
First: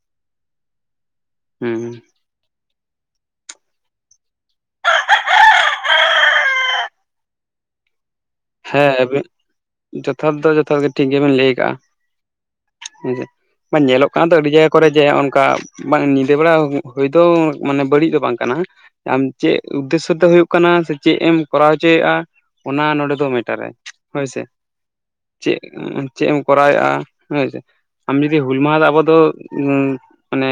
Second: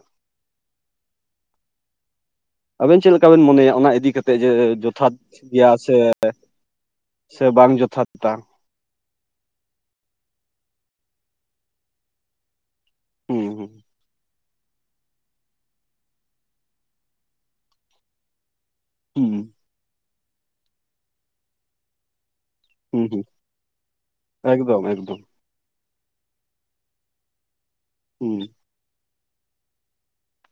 ᱦᱩᱸ ᱟᱵᱤᱱ ᱪᱮᱫ ᱞᱮᱠᱟ ᱵᱮᱱ ᱢᱚᱱᱮᱭᱟ ᱚᱱᱟ ᱤᱫᱤ ᱠᱟᱛᱮᱫ ᱡᱚᱛᱷᱟᱛ ᱜᱮᱭᱟ ᱥᱮ ᱥᱮ ᱵᱟᱝ ᱡᱚᱛᱷᱟᱛ-ᱟ ᱦᱮᱸᱟᱵᱤᱱ ᱡᱚᱛᱷᱟᱛ ᱫᱚ ᱡᱚᱛᱷᱟ ᱜᱮ ᱴᱷᱤᱠ ᱜᱮᱵᱤᱱ ᱞᱟᱹᱭ ᱠᱟᱜ-ᱟ ᱦᱮᱸᱪ ᱦᱩᱸ ᱦᱩᱸ ᱵᱟᱝ ᱧᱮᱞᱚᱜ ᱠᱟᱱ ᱟᱹᱰᱤ ᱡᱟᱭᱜᱟ ᱠᱚᱨᱮ ᱡᱮ ᱱᱚᱝᱠᱟ ᱧᱤᱫᱟᱹ ᱵᱮᱲᱟ ᱦᱩᱭ ᱛᱚ ᱢᱟᱱᱮ ᱵᱟᱹᱲᱤᱡ ᱫᱚ ᱵᱟᱝ ᱠᱟᱱᱟ ᱟᱢ ᱦᱩᱸ ᱪᱮᱫ ᱩᱫᱽᱫᱮᱥᱚ ᱛᱮ ᱦᱩᱭᱩᱜ ᱠᱟᱱᱟ ᱥᱮ ᱪᱮᱫ ᱮᱢ ᱠᱚᱨᱟᱣ ᱦᱚᱪᱚᱭᱮᱫᱟ ᱚᱱᱟ ᱦᱩᱸ ᱱᱚᱸᱰᱮ ᱪ ᱦᱩᱸ ᱢᱤᱴᱟᱨ ᱟᱭ ᱦᱳᱭᱥᱮ ᱮᱠᱫᱚᱢ ᱮᱠᱫᱚᱢ ᱪᱮᱫ ᱪᱮᱫ ᱮᱢ ᱠᱚᱨᱟᱣ ᱮᱫᱼᱟ ᱦᱳᱭ ᱥᱮ ᱟᱢ ᱦᱩᱸ ᱡᱩᱫᱤᱢ ᱦᱩᱞ ᱢᱟᱦᱟ ᱨᱮ ᱟᱵᱚ ᱫᱚ ᱢᱟᱱᱮ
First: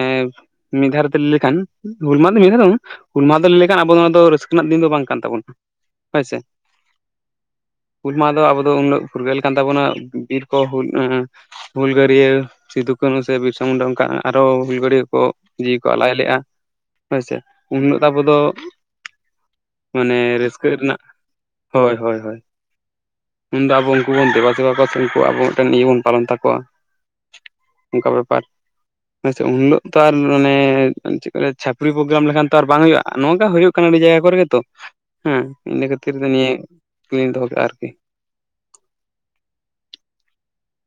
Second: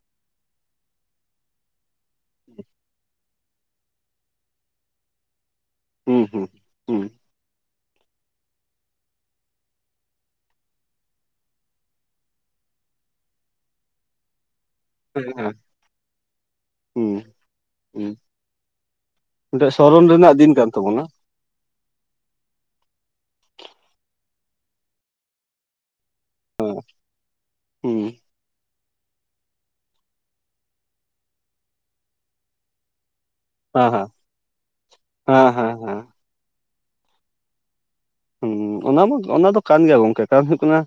ᱢᱤᱫᱹ ᱫᱷᱟᱳᱨᱮᱯᱮ ᱞᱟᱹᱭ ᱞᱮᱠᱷᱟᱱ ᱦᱩᱞ ᱢᱟᱦᱟ ᱫᱚ ᱢᱮᱱᱮᱫ ᱵᱟᱝ ᱦᱩᱞ ᱢᱟᱦ ᱫᱚ ᱞᱟᱹᱭ ᱞᱮᱠᱷᱟᱱ ᱟᱵᱚ ᱱᱚᱣᱟ ᱫᱚ ᱨᱟᱹᱥᱠᱟᱹ ᱨᱮᱱᱟᱜ ᱫᱤᱱ ᱫᱚ ᱵᱟᱝ ᱠᱟᱱ ᱛᱟᱵᱚᱱᱟ ᱦᱩᱸ ᱦᱳᱭ ᱥᱮ ᱦᱩᱸ ᱦᱩᱸ [inaudible] ᱦᱩᱞ ᱢᱟᱦᱟ ᱫᱚ ᱟᱵᱚ ᱫᱚ ᱩᱱᱟᱹᱜ ᱯᱷᱩᱨᱜᱟᱹᱞ ᱠᱟᱱ ᱛᱟᱵᱚᱱᱟ ᱵᱤᱨ ᱠᱚ ᱦᱩᱞ ᱦᱩᱞᱜᱟᱹᱨᱭᱟᱹ ᱥᱤᱫᱩᱠᱱᱩ ᱠᱱ ᱥᱮ ᱵᱤᱨᱥᱟ ᱢᱩᱱᱰᱟ ᱚᱱᱠᱟ ᱟᱨ ᱦᱚ ᱦᱩᱞᱜᱟᱹᱨᱭᱟᱹ ᱠᱚ ᱦᱮᱸ ᱦᱮᱸ ᱡᱤᱣᱤ ᱠᱚ ᱟᱞᱟᱭ ᱞᱮᱫ-ᱟ ᱦᱩᱸ ᱦᱮᱸᱥᱮ ᱩᱱ ᱦᱤᱞᱳᱜ ᱫᱚ ᱦᱩᱸ ᱟᱵᱚ ᱫᱚ ᱢᱤᱫᱴᱮᱡ ᱥᱚᱨᱚᱱ ᱢᱟᱱᱮ ᱨᱮᱱᱟᱜ ᱫᱤᱱ ᱨᱟᱹᱥᱠᱟᱹ ᱠᱟᱱ ᱨᱮᱱᱟᱜ ᱛᱟᱵᱚᱱᱟ ᱦᱳᱭ ᱦᱳᱭ ᱩᱱᱫᱚ ᱟᱵᱚ ᱩᱱᱠᱩ ᱵᱚᱱ ᱫᱮᱵᱟ ᱥᱮᱵᱟ ᱠᱚᱣᱟ ᱥᱮ ᱩᱱᱠᱩ ᱟᱵᱚ ᱢᱤᱫᱴᱮᱱ ᱤᱭᱟᱹ ᱵᱚᱱ ᱯᱟᱞᱚᱱ ᱛᱟᱠᱚᱣᱟ ᱦᱩᱸ ᱚᱱᱠᱟ ᱵᱮᱯᱟᱨ ᱟᱪᱷᱟ ᱩᱱᱦᱤᱞᱳᱜ ᱛᱚ ᱟᱨ ᱢᱟᱱᱮ ᱪᱮᱫ ᱠᱚ ᱪᱷᱟᱹᱯᱨᱤ ᱯᱨᱳᱜᱨᱟᱢ ᱞᱮᱠᱷᱟᱱ ᱛᱚ ᱟᱨ ᱵᱟᱝ ᱦᱩᱭᱩᱜ-ᱟ ᱱᱚᱝᱠᱟ ᱦᱩᱭᱩᱜ ᱠᱟᱱᱟ ᱦᱮᱸ ᱟᱹᱰᱤ ᱦᱮᱸ ᱡᱟᱭᱜᱟ ᱠᱚᱨᱮ ᱜᱮ ᱛᱚ ᱦᱮᱸ ᱤᱱᱟᱹ ᱠᱷᱟᱹᱛᱤᱨ ᱫᱚ ᱱᱤᱭᱟ ᱠᱞᱤᱧ ᱫᱚᱦᱚ ᱠᱮᱫ-ᱟ ᱟᱨᱠᱤ ᱦᱮᱸ ᱚᱱᱟ ᱢᱟ ᱚᱱᱟ ᱫᱚ ᱠᱟᱱ ᱜᱮᱭᱟ ᱜᱚᱢᱠᱮ ᱠᱟᱨᱚᱱ ᱦᱩᱭᱩᱜ ᱠᱟᱱᱟ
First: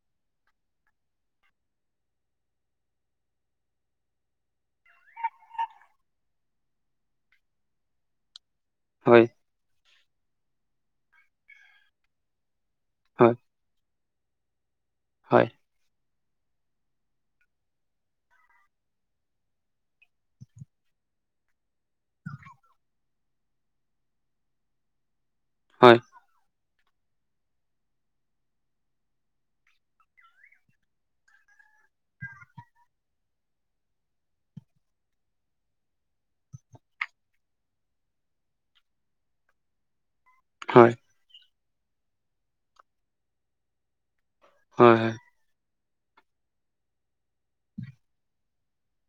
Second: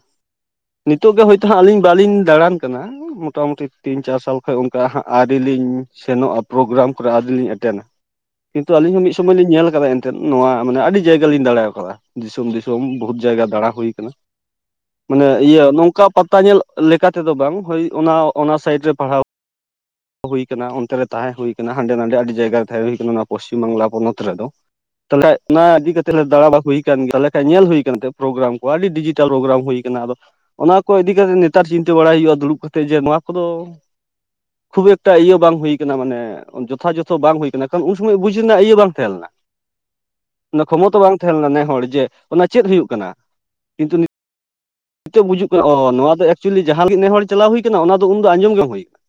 ᱱᱤᱛᱚᱜ ᱜᱮ ᱦᱳᱭᱛᱳ ᱦᱟᱸᱜ ᱟᱹᱞᱤᱧ ᱵᱟᱟᱹᱞᱤᱧ ᱫᱟᱬᱟᱱ ᱠᱟᱱᱟ ᱢᱚᱴᱟᱢᱩᱴᱤ ᱛᱤᱱ ᱪᱟᱨ ᱥᱟᱞ ᱠᱷᱚᱡ ᱚᱱᱠᱟ ᱦᱟᱸᱜ ᱟᱹᱣᱨᱤᱼᱼ ᱤᱧ ᱥᱮᱱᱚᱜᱼᱟ ᱯᱨᱳᱜᱨᱟᱢ ᱠᱚᱨᱮ ᱟᱹᱣᱨᱤ ᱞᱤᱧ ᱮᱴᱮᱱᱱᱟ ᱠᱤᱱᱛᱩ ᱟᱞᱤᱧ ᱦᱚᱸᱚᱸ ᱢᱤᱫ ᱦᱳᱭ ᱥᱚᱢᱚᱭ ᱞᱤ ᱧᱮᱞ ᱟᱠᱟᱫᱟ ᱮᱱᱛᱮᱜ ᱱᱚᱣᱟ ᱢᱟᱱᱮ ᱟᱹᱰᱤ ᱡᱟᱭᱜᱟ ᱞᱤᱧ ᱫᱟᱲᱟᱣ ᱟᱠᱟᱫᱟ ᱫᱤᱥᱚᱢ ᱫᱤᱥᱚᱢ [unintelligible] ᱵᱚᱦᱩᱛ ᱦᱳᱭ ᱡᱟᱭᱜᱟ ᱫᱟᱬᱟ ᱦ ᱦᱩᱭ ᱟᱠᱟᱱᱟ ᱢᱟᱱᱮ ᱦᱳᱭ ᱤᱭᱟᱹ ᱱᱚᱝᱠᱟ ᱯᱟᱛᱛᱟ ᱧᱮᱞ ᱞᱮᱠᱟ ᱛᱮᱫᱚ ᱵᱟᱝ ᱦᱳᱭ ᱚᱱᱟ ᱚᱱᱟ ᱥᱟᱭᱤᱰ ᱨᱮ ᱯᱟᱲᱦᱟᱣ ᱦᱩᱭ ᱠᱟᱱᱟ ᱚᱱᱛᱮ ᱨᱮ ᱛᱟᱦᱮᱸ ᱦᱩᱭ ᱠᱟᱱᱟ ᱦᱟᱸᱰᱮ ᱱᱟᱰᱮ ᱟᱹᱰᱤ ᱡᱟᱭᱜᱟ ᱨᱮ ᱛᱟᱦᱮᱸ ᱦᱩᱭ ᱠᱟᱱᱟ ᱱᱚᱣᱟ ᱯᱚᱥᱪᱤᱢ ᱵᱟᱝᱞᱟ ᱯᱚᱱᱚᱛ ᱨᱮᱫᱚ ᱛᱟᱦᱚᱞᱮ ᱚᱱᱟ ᱤᱫᱤ ᱦᱳᱭ ᱠᱟᱛᱮᱫ ᱞᱮ ᱫᱟᱬᱟ ᱵᱟᱠᱚ ᱦᱩᱭ ᱜᱮᱭᱟᱠᱷᱟᱱ ᱧᱮᱞ ᱦᱩᱭ ᱯᱨᱳᱜᱨᱟᱢ ᱠᱚ ᱟᱹᱰᱤ ᱰᱤᱡᱤᱴᱟᱞ ᱯᱨᱳᱜᱨᱟᱢ ᱦᱩᱭ ᱟᱫᱚ ᱚᱱᱟ ᱠᱚ ᱤᱫᱤ ᱠᱟᱛᱮ ᱱᱮᱛᱟᱨ ᱪᱤᱱᱼᱼ ᱤᱛᱟᱹ ᱵᱟᱲᱟᱟᱭ ᱦᱩᱭᱩᱜᱼᱟ ᱫᱩᱲᱩᱵ ᱠᱟᱛᱮᱜ ᱡᱮ ᱱᱚᱣᱟ ᱠᱚᱫᱚ [inaudible] ᱠᱷᱩᱵ ᱮᱠᱴ ᱤᱭᱟᱹ ᱵᱟᱝ ᱦ ᱦᱩᱭ ᱟᱠᱟᱱᱟ ᱢᱟᱱᱮ ᱡᱚᱛᱷᱟ ᱡᱚᱛᱚ ᱵᱟᱝ ᱦᱩᱭ ᱠᱟᱱᱟ ᱠᱟᱨᱚᱱ ᱩᱱ ᱥᱚᱢᱚᱭ ᱵᱩᱡ ᱨᱮᱱᱟᱜ ᱤᱭᱟᱹ ᱵᱟᱝ ᱛᱟᱦᱮᱸ ᱞᱮᱱᱟ᱾ [inaudible] ᱠᱷᱚᱢᱚᱛᱟ ᱵᱟᱝ ᱛᱟᱦᱮᱸᱞᱮᱱᱟ ᱱᱮ ᱦᱚᱲ ᱡᱮ ᱚᱱᱟ ᱪᱮᱫ ᱦᱩᱭᱩᱜ ᱠᱟᱱᱟ᱾ ᱠᱤᱱᱛᱩ ᱦᱳᱭ ᱱᱤᱛᱚᱜ ᱵᱩᱡᱩᱜ ᱠᱟᱱᱟ ᱚᱻ ᱱᱚᱣᱟ ᱫᱚ ᱮᱠᱪᱩᱭᱮᱞᱤ ᱡᱟᱦᱟᱸ ᱢᱤᱫ ᱱᱮ ᱦᱚᱲ ᱪᱟᱞᱟᱣ ᱦᱩᱭ ᱟᱠᱟᱱᱟᱱᱟ ᱚᱱᱟ ᱫᱚ ᱩᱱᱫᱚ ᱟᱸᱡᱚᱢ ᱜᱮᱢ ᱦᱩᱭ ᱟᱠᱟᱱᱟ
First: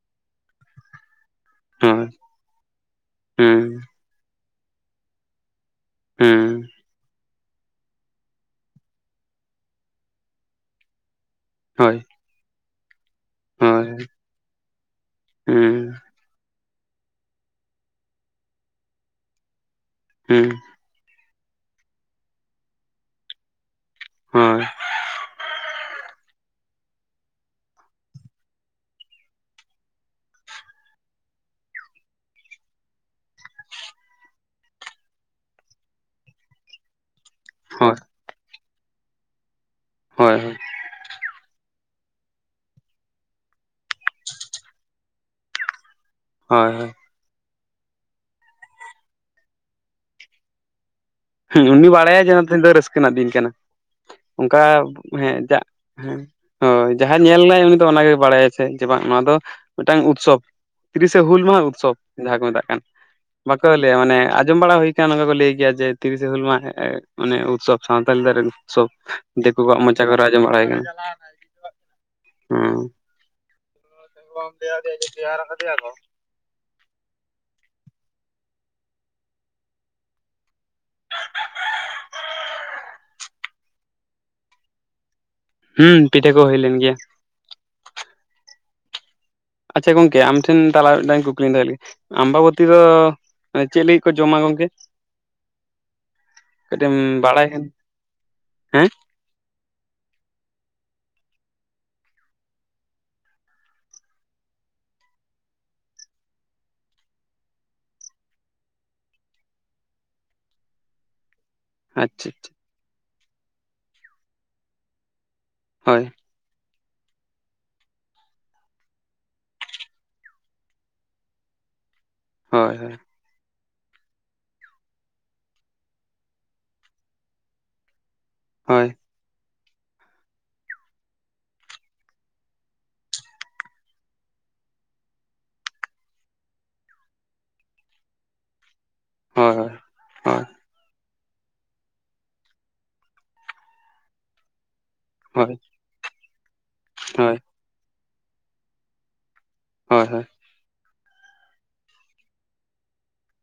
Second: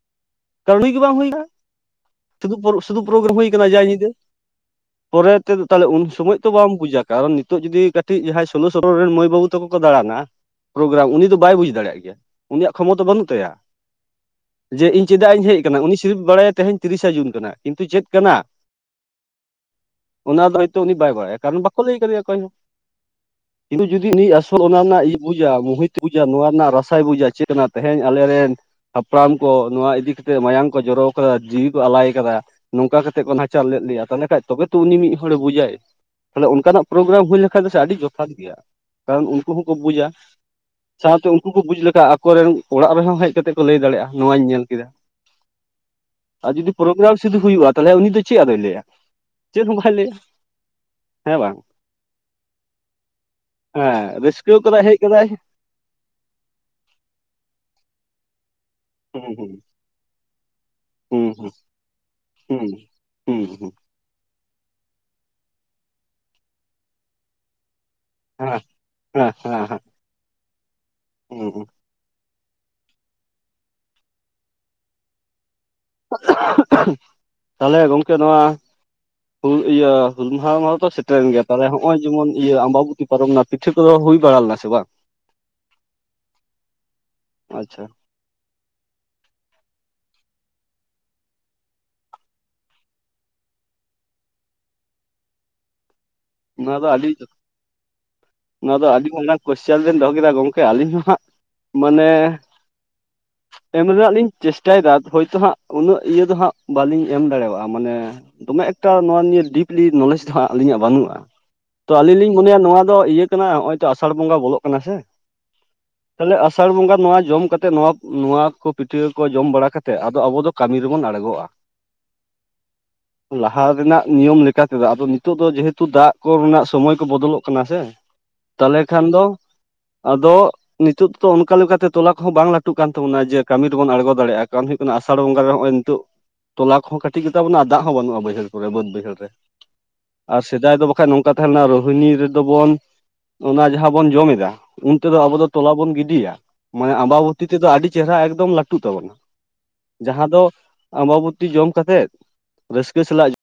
ᱠᱟᱨᱚᱱ ᱜᱮ ᱵᱟᱝ ᱦᱩᱭ ᱟᱠᱟᱱᱟ ᱦᱳᱭ ᱦᱳᱭ ᱥᱩᱫᱩ ᱥᱩᱫᱩ ᱯᱨᱳᱜᱨᱟᱢ ᱦᱩᱸ ᱦᱩᱭᱟᱠᱟᱱᱟ ᱡᱟ ᱧᱤᱫᱟᱹ ᱯᱚᱨᱮ ᱟᱦᱚᱞᱮ ᱩᱱ ᱥᱚᱢᱚᱭ ᱛᱚ ᱦᱩᱸ ᱵᱟᱢ ᱵᱩᱡᱟ ᱠᱟᱨᱚᱱ ᱱᱤᱛᱚᱜ ᱡᱩᱫᱤ ᱠᱟᱹᱴᱤᱡ ᱡᱟᱦᱟᱸᱭ ᱥᱳᱞᱳ ᱥᱚᱛᱮᱨᱳ ᱨᱮᱱ ᱢᱟᱹᱭ ᱵᱟᱹᱵᱩ ᱛᱟᱠᱚ ᱠᱚ ᱫᱟᱲᱟᱱᱟ ᱯᱨᱳᱜᱨᱟᱢ ᱩᱱᱤ ᱫᱚ ᱵᱟᱭ ᱵᱩᱡᱽ ᱦᱳᱭ ᱫᱟᱲᱭᱟᱜ ᱜᱮᱭᱟ ᱩᱱᱤᱭᱟᱜ ᱠᱷᱚᱵᱚᱨ ᱫᱚ ᱵᱟᱹᱱᱩᱜᱼᱟ ᱦᱳᱭ ᱡᱮ ᱤᱧ ᱪᱮᱫᱟᱜ ᱤᱧ ᱦᱮᱡ ᱟᱠᱟᱱᱟ ᱦᱩᱸ ᱩᱱᱤ ᱥᱤᱨᱯ ᱵᱟᱲᱟᱭᱟ ᱛᱮᱦᱮᱧ ᱛᱤᱨᱤᱥᱟ ᱡᱩᱱ ᱠᱟᱱᱟ ᱠᱤᱱᱛᱩ ᱪᱮᱫ ᱠᱟᱱᱟ ᱦᱩᱸ ᱚᱱᱟ ᱫᱚ ᱦᱚᱭᱛᱳ ᱩᱱᱤ ᱵᱟᱭ ᱜᱚᱲᱟᱭᱟ ᱠᱟᱨᱚᱱ ᱵᱟᱠᱚ ᱞᱟᱹᱭ ᱟᱠᱟᱫᱮᱧᱭᱟ ᱚᱠᱚᱭ ᱦᱚᱸ ᱠᱤᱱᱛᱩ ᱡᱩᱫᱤ ᱟᱥᱚᱞ ᱦᱳᱭ ᱚᱱᱟ ᱨᱮᱱᱟᱜ ᱤᱭᱟᱹ [unintelligible] ᱱᱚᱣᱟ ᱨᱮᱱᱟᱜ ᱨᱟᱥᱟᱭ ᱵᱩᱡᱟ ᱪᱮᱫ ᱠᱟᱱᱟ ᱛᱮᱦᱮᱧ ᱟᱞᱮᱨᱮᱱ ᱦᱟᱯᱲᱟᱢ ᱠᱚ ᱱᱚᱣᱟ ᱤᱫᱤ ᱠᱟᱛᱮ ᱢᱟᱭᱟᱢ ᱠᱚ ᱡᱚᱨᱚ ᱟᱠᱟᱫᱟ ᱡᱤᱣᱤ ᱠᱚ ᱟᱞᱟᱭᱟᱠᱟᱫᱟ ᱱᱚᱝᱠᱟ ᱠᱟᱛᱮᱫ ᱠᱚ ᱱᱟᱦᱪᱟᱨ ᱞᱮᱫ ᱞᱮᱭᱟ ᱛᱟᱦᱚᱞᱮ ᱠᱷᱟᱱ ᱛᱚᱵᱮ ᱛᱚ ᱩᱱᱤ ᱢᱤᱫ ᱦᱚᱲ ᱵᱩᱡᱟᱭ ᱛᱟᱦᱚᱞᱮ ᱚᱱᱠᱟᱱᱟᱜ ᱯᱨᱳᱜᱨᱟᱢ ᱦᱩᱭ ᱞᱮᱠᱷᱷᱟ ᱫᱚ ᱦᱳᱭ ᱟᱹᱰᱤ ᱡᱚᱛᱷᱟᱛ ᱜᱮᱭᱟ ᱠᱟᱨᱚᱱ ᱩᱱᱠᱩ ᱦᱚᱸᱠᱚ ᱵᱩᱡᱟ ᱦᱳᱭ ᱥᱟᱶᱛᱮ ᱩᱱᱠᱩ ᱠᱚ ᱵᱩᱡᱽ ᱞᱮᱠᱷᱟᱱ ᱠᱟ ᱟᱠᱚᱨᱮᱱ ᱚᱲᱟᱜ ᱨᱮᱦᱚᱸ ᱦᱮᱡ ᱠᱟᱛᱮᱫ ᱠᱚ ᱞᱟᱹᱭ ᱫᱟᱲᱮᱭᱟᱜᱼᱟ ᱱᱚᱣᱟᱧ ᱧᱮᱞ ᱠᱮᱫᱟ ᱟᱨ ᱡᱩᱫᱤ ᱦᱳᱭ ᱯᱨᱳᱜᱨᱟᱢ ᱥᱩᱫᱩ ᱦᱩᱭᱩᱜᱼᱟ ᱛᱟᱦᱚᱞᱮ ᱩᱱᱤ ᱫᱚ ᱪᱮᱫ ᱟᱫᱚᱭ ᱞᱟᱹᱭᱟ ᱪᱮᱫ ᱦᱚᱸ ᱵᱟᱭ ᱞᱟᱹᱭᱟ ᱦᱮᱸ ᱩᱱᱤ ᱵᱟᱲᱟᱭᱟ ᱡᱮ ᱱᱛᱮ ᱫᱚ ᱨᱟᱹᱥᱠᱟᱹ ᱨᱮᱱᱟᱜ ᱫᱤᱱ ᱠᱟᱱᱟ ᱦᱮᱸ ᱨᱟᱹᱥᱠᱟᱹ ᱚᱱᱠᱟ ᱠᱟᱫᱟᱭ ᱦᱮᱡ ᱠᱟᱫᱟᱭ ᱦᱮᱸ ᱡᱟᱜ ᱦᱮᱸ ᱦᱳᱭ ᱡᱟᱦᱟᱸᱭ ᱧᱮᱞᱱᱟᱭ ᱩᱱᱤ ᱫᱚ ᱚᱱᱟᱜᱮᱭ ᱵᱟᱲᱟᱭᱟᱪᱚ ᱥᱮ ᱪᱮ ᱵᱟᱝ ᱱᱚᱣᱟ ᱦᱩᱸ ᱫᱚ ᱦᱩᱸ ᱢᱤᱫᱴᱟᱝ ᱩᱛᱥᱚᱵ ᱛᱤᱨᱤᱥᱮ ᱦᱩᱸ ᱦᱩᱞ ᱦᱩᱸ ᱢᱟᱦᱟ ᱩᱛᱥᱚᱵᱽ ᱡᱟᱦᱟᱸ ᱠᱚ ᱦᱩᱸ ᱢᱮᱛᱟᱜ ᱠᱟᱱ ᱦᱩᱸ ᱵᱟᱠᱚ ᱦᱩᱸ ᱞᱟᱹᱭᱟ ᱢᱟᱱᱮ ᱟᱸᱡᱚᱢ ᱵᱟᱲᱟ ᱦᱩᱭᱯ ᱚᱱᱟ ᱠᱚ ᱞᱟᱹᱭ ᱜᱮᱭᱟ ᱡᱮ ᱛᱤᱨᱤᱥᱮ ᱦᱩᱞ ᱢᱟᱦ ᱢᱟᱱᱮ ᱩᱛᱥᱚᱵ ᱥᱟᱱᱛᱟᱞᱤ ᱫ ᱦᱮᱸ ᱥᱚᱵ ᱦᱮᱸ ᱫᱤᱠᱩ ᱦᱮᱸ ᱠᱚᱣᱟᱜ ᱦᱮᱸ ᱢᱚᱪᱟ ᱠᱚᱨᱮ ᱠᱚᱟᱣ ᱢᱚᱪᱟ ᱠᱚᱨᱮ ᱟᱡᱚᱢ ᱵᱟᱲᱟᱭ ᱠᱟᱱᱟ ᱦᱩᱸ ᱦᱩᱸ ᱦᱩᱸ ᱟᱨ ᱛᱟᱦᱚᱞᱮ ᱜᱚᱝᱠᱮ ᱱᱚᱣᱟ ᱦᱩᱞ ᱤᱭᱟᱹ ᱦᱩᱞ ᱢᱟᱦᱟ ᱢᱟᱦᱟ ᱫᱚ ᱥᱮᱴᱮᱨᱮᱱ ᱜᱮᱭᱟ ᱛᱟᱦᱚᱞᱮ ᱱᱚᱜᱼᱚᱭ ᱡᱮᱢᱚᱱ ᱤᱭᱟᱹ ᱟᱢᱵᱟᱵᱚᱛᱤ ᱯᱟᱨᱚᱢᱱᱟ ᱯᱤᱴᱷᱟᱹ ᱠᱚᱫᱚ ᱦᱩᱭ ᱵᱟᱲᱞᱟ ᱥᱮ ᱵᱟᱝ ᱦᱮᱸ ᱯᱤᱴᱷᱟᱹ ᱠᱚ ᱦᱩᱭ ᱞᱮᱱ ᱜᱮᱭᱟ᱾ ᱟᱪᱪᱷᱟ ᱟᱪᱪᱷᱟ ᱜᱚᱝᱠᱮ ᱟᱢ ᱴᱷᱮᱱ ᱛᱟᱞᱟ ᱢᱤᱫ ᱫᱟᱝᱧ ᱠᱩᱠᱞᱤᱧ ᱛᱮ ᱟᱢᱵᱟᱵᱚᱛᱤ ᱫᱚ ᱦᱮᱸ ᱪᱮᱫ ᱞᱟᱹᱜᱤᱫ ᱠᱚ ᱡᱚᱢᱟ ᱜᱚᱝᱠᱮ? ᱱᱚᱣᱟ ᱫᱚ ᱠᱟᱹᱴᱤᱡ ᱮᱢ ᱟᱹᱰᱤ ᱵᱟᱲᱟᱭ ᱠᱷᱟᱱ ᱱᱚᱣᱟ ᱫᱚ ᱦᱮᱸ ᱟᱹᱰᱤ ᱚᱱᱟ ᱠᱚᱥᱪᱟᱱ ᱵᱮᱱ ᱫᱚᱦᱚ ᱠᱮᱫᱟ ᱜᱚᱝᱠᱮ ᱟᱹᱞᱤᱧ ᱦᱚᱸᱦᱟᱸᱜ ᱢᱟᱱᱮ [inaudible] ᱮᱢ ᱨᱮᱱᱟᱜ ᱞᱤᱧ ᱪᱮᱥᱴᱟᱭᱮᱫᱟ ᱦᱳᱭᱛᱳ ᱦᱟᱸᱜ ᱩᱱᱟᱹᱜ ᱤᱭᱟᱹ ᱫᱚ ᱦᱟᱸᱜ ᱵᱟᱞᱤᱧ ᱮᱢ ᱫᱟᱲᱮᱭᱟᱜᱼᱟ ᱢᱟᱱᱮ ᱫᱚᱢᱮ ᱮᱠᱴᱟ ᱱᱚᱣᱟ ᱱᱤᱭᱟᱹ ᱰᱤᱯᱞᱤ ᱱᱚᱞᱮᱡᱽ ᱫᱚᱦᱜ ᱟᱹᱞᱤᱧᱟᱜ ᱵᱟᱹᱱᱩᱜᱼᱟ᱾ ᱛᱚ ᱟᱹᱞᱤᱧ ᱟᱪᱪᱷᱟ ᱞᱤᱧ ᱟᱪᱪᱷᱟ ᱢᱚᱱᱮᱭᱟ ᱱᱚᱣᱟ ᱫᱚ ᱤᱭᱟᱹ ᱠᱟᱱᱟ ᱱᱚᱜ ᱚᱭ ᱛᱚ ᱟᱥᱟᱲ ᱵᱚᱸᱜᱟ ᱵᱚᱞᱚᱜ ᱠᱟᱱᱟ ᱥᱮ ᱦᱳᱭ ᱛᱟᱦᱞᱮ ᱟᱥᱟᱲ ᱟᱥᱟᱲ ᱵᱚᱸᱜᱟ ᱱᱚᱣᱟ ᱡᱚᱢ ᱠᱟᱛᱮ ᱱᱚᱣᱟ ᱱᱚᱣᱟ ᱠᱚ ᱯᱤᱴᱷᱟᱹ ᱠᱚ ᱡᱚᱢ ᱵᱟᱲᱟ ᱠᱟᱛᱮᱫ ᱟᱫᱚ ᱟᱵᱚ ᱫᱚ ᱠᱟᱹᱢᱤ ᱨᱮᱵᱚᱱ ᱟᱲᱜᱚᱜᱼᱟ ᱦᱳᱭ ᱦᱳᱭ ᱞᱟᱦᱟ ᱨᱮᱱᱟᱜ ᱱᱤᱭᱚᱢ ᱞᱮᱠᱟᱛᱮᱫᱚ ᱟᱫᱚ ᱱᱤᱛᱚᱜ ᱫᱚ ᱡᱮᱦᱮᱛᱩ ᱫᱟᱜ ᱠᱚᱨᱮᱱᱟᱜ ᱥᱚᱢᱚᱭ ᱠᱚ ᱵᱚᱫᱚᱞᱚᱜ ᱠᱟᱱᱟ ᱥᱮ ᱛᱟᱞᱮ ᱦᱳᱭ ᱠᱷᱟᱱ ᱫᱚ ᱟᱫᱚ ᱱᱤᱛᱳᱜ ᱫᱚᱚ ᱚᱱᱠᱟᱠᱟ ᱞᱮᱠᱟᱛᱮ ᱛᱚᱞᱟ ᱠᱚᱦᱚᱸ ᱵᱟᱝ ᱞᱟᱹᱴᱩᱜ ᱠᱟᱱ ᱛᱟᱵᱚᱱᱟ ᱡᱮ ᱠᱟᱹᱢᱤ ᱨᱮᱵᱚᱱ ᱟᱬᱜᱚ ᱫᱟᱲᱮᱭᱟᱜᱼᱟ ᱠᱟᱨ ᱠᱟᱱᱟ ᱟᱥᱟᱲ ᱵᱚᱸᱜᱟ ᱨᱮ ᱱᱚᱜᱚᱭ ᱱᱤᱛᱚᱜ ᱛᱚᱞᱟ ᱠᱚᱦᱚ ᱠᱟᱹᱴᱤᱡ ᱜᱮᱛᱟ ᱵᱚᱱᱟ ᱫᱟᱜ ᱦᱚᱸ ᱵᱟᱹᱱᱩᱜᱼᱟ ᱵᱟᱹᱭᱦᱟᱹᱲ ᱠᱚᱨᱮ ᱵᱟᱹᱫ ᱵᱟᱹᱭᱦᱟᱹᱲ ᱦᱳᱭ ᱦᱳᱭ ᱟᱨ ᱦᱳᱭ ᱥᱮᱫᱟᱭ ᱫᱚ ᱵᱟᱝ ᱵᱟᱠᱷᱟ ᱱᱚᱝᱠᱟ ᱛᱟᱦᱮᱸ ᱞᱮᱱᱟ ᱨᱳᱦᱤᱱᱤ ᱨᱮᱫᱚ ᱵᱚᱱ ᱚᱱᱟ ᱡᱟᱦᱟᱸ ᱵᱚᱱ ᱡᱚᱢ ᱮᱫᱟ ᱩᱱ ᱛᱮᱫᱚ ᱟᱵᱚ ᱦᱳᱭ ᱛᱚᱞᱟ ᱵᱚᱱ ᱜᱤᱰᱤᱭᱟ ᱢᱟᱱᱮ ᱦᱳᱭ ᱟᱢᱵᱟᱵᱟᱹᱚᱛᱤ ᱛᱮᱫᱚ ᱟᱹᱰᱤ ᱪᱮᱦᱨᱟ ᱮᱠᱫᱚᱢ ᱞᱟᱹᱴᱩᱜ ᱛᱟᱵᱚᱱᱟ ᱦᱳᱭ ᱦᱳᱭ ᱫᱚ ᱟᱢᱵᱟᱵᱚᱛᱤ ᱡᱚᱢ ᱠᱟᱛᱮᱮᱫ ᱨᱟᱹᱥᱠᱟᱹ ᱥᱟᱞᱟᱜ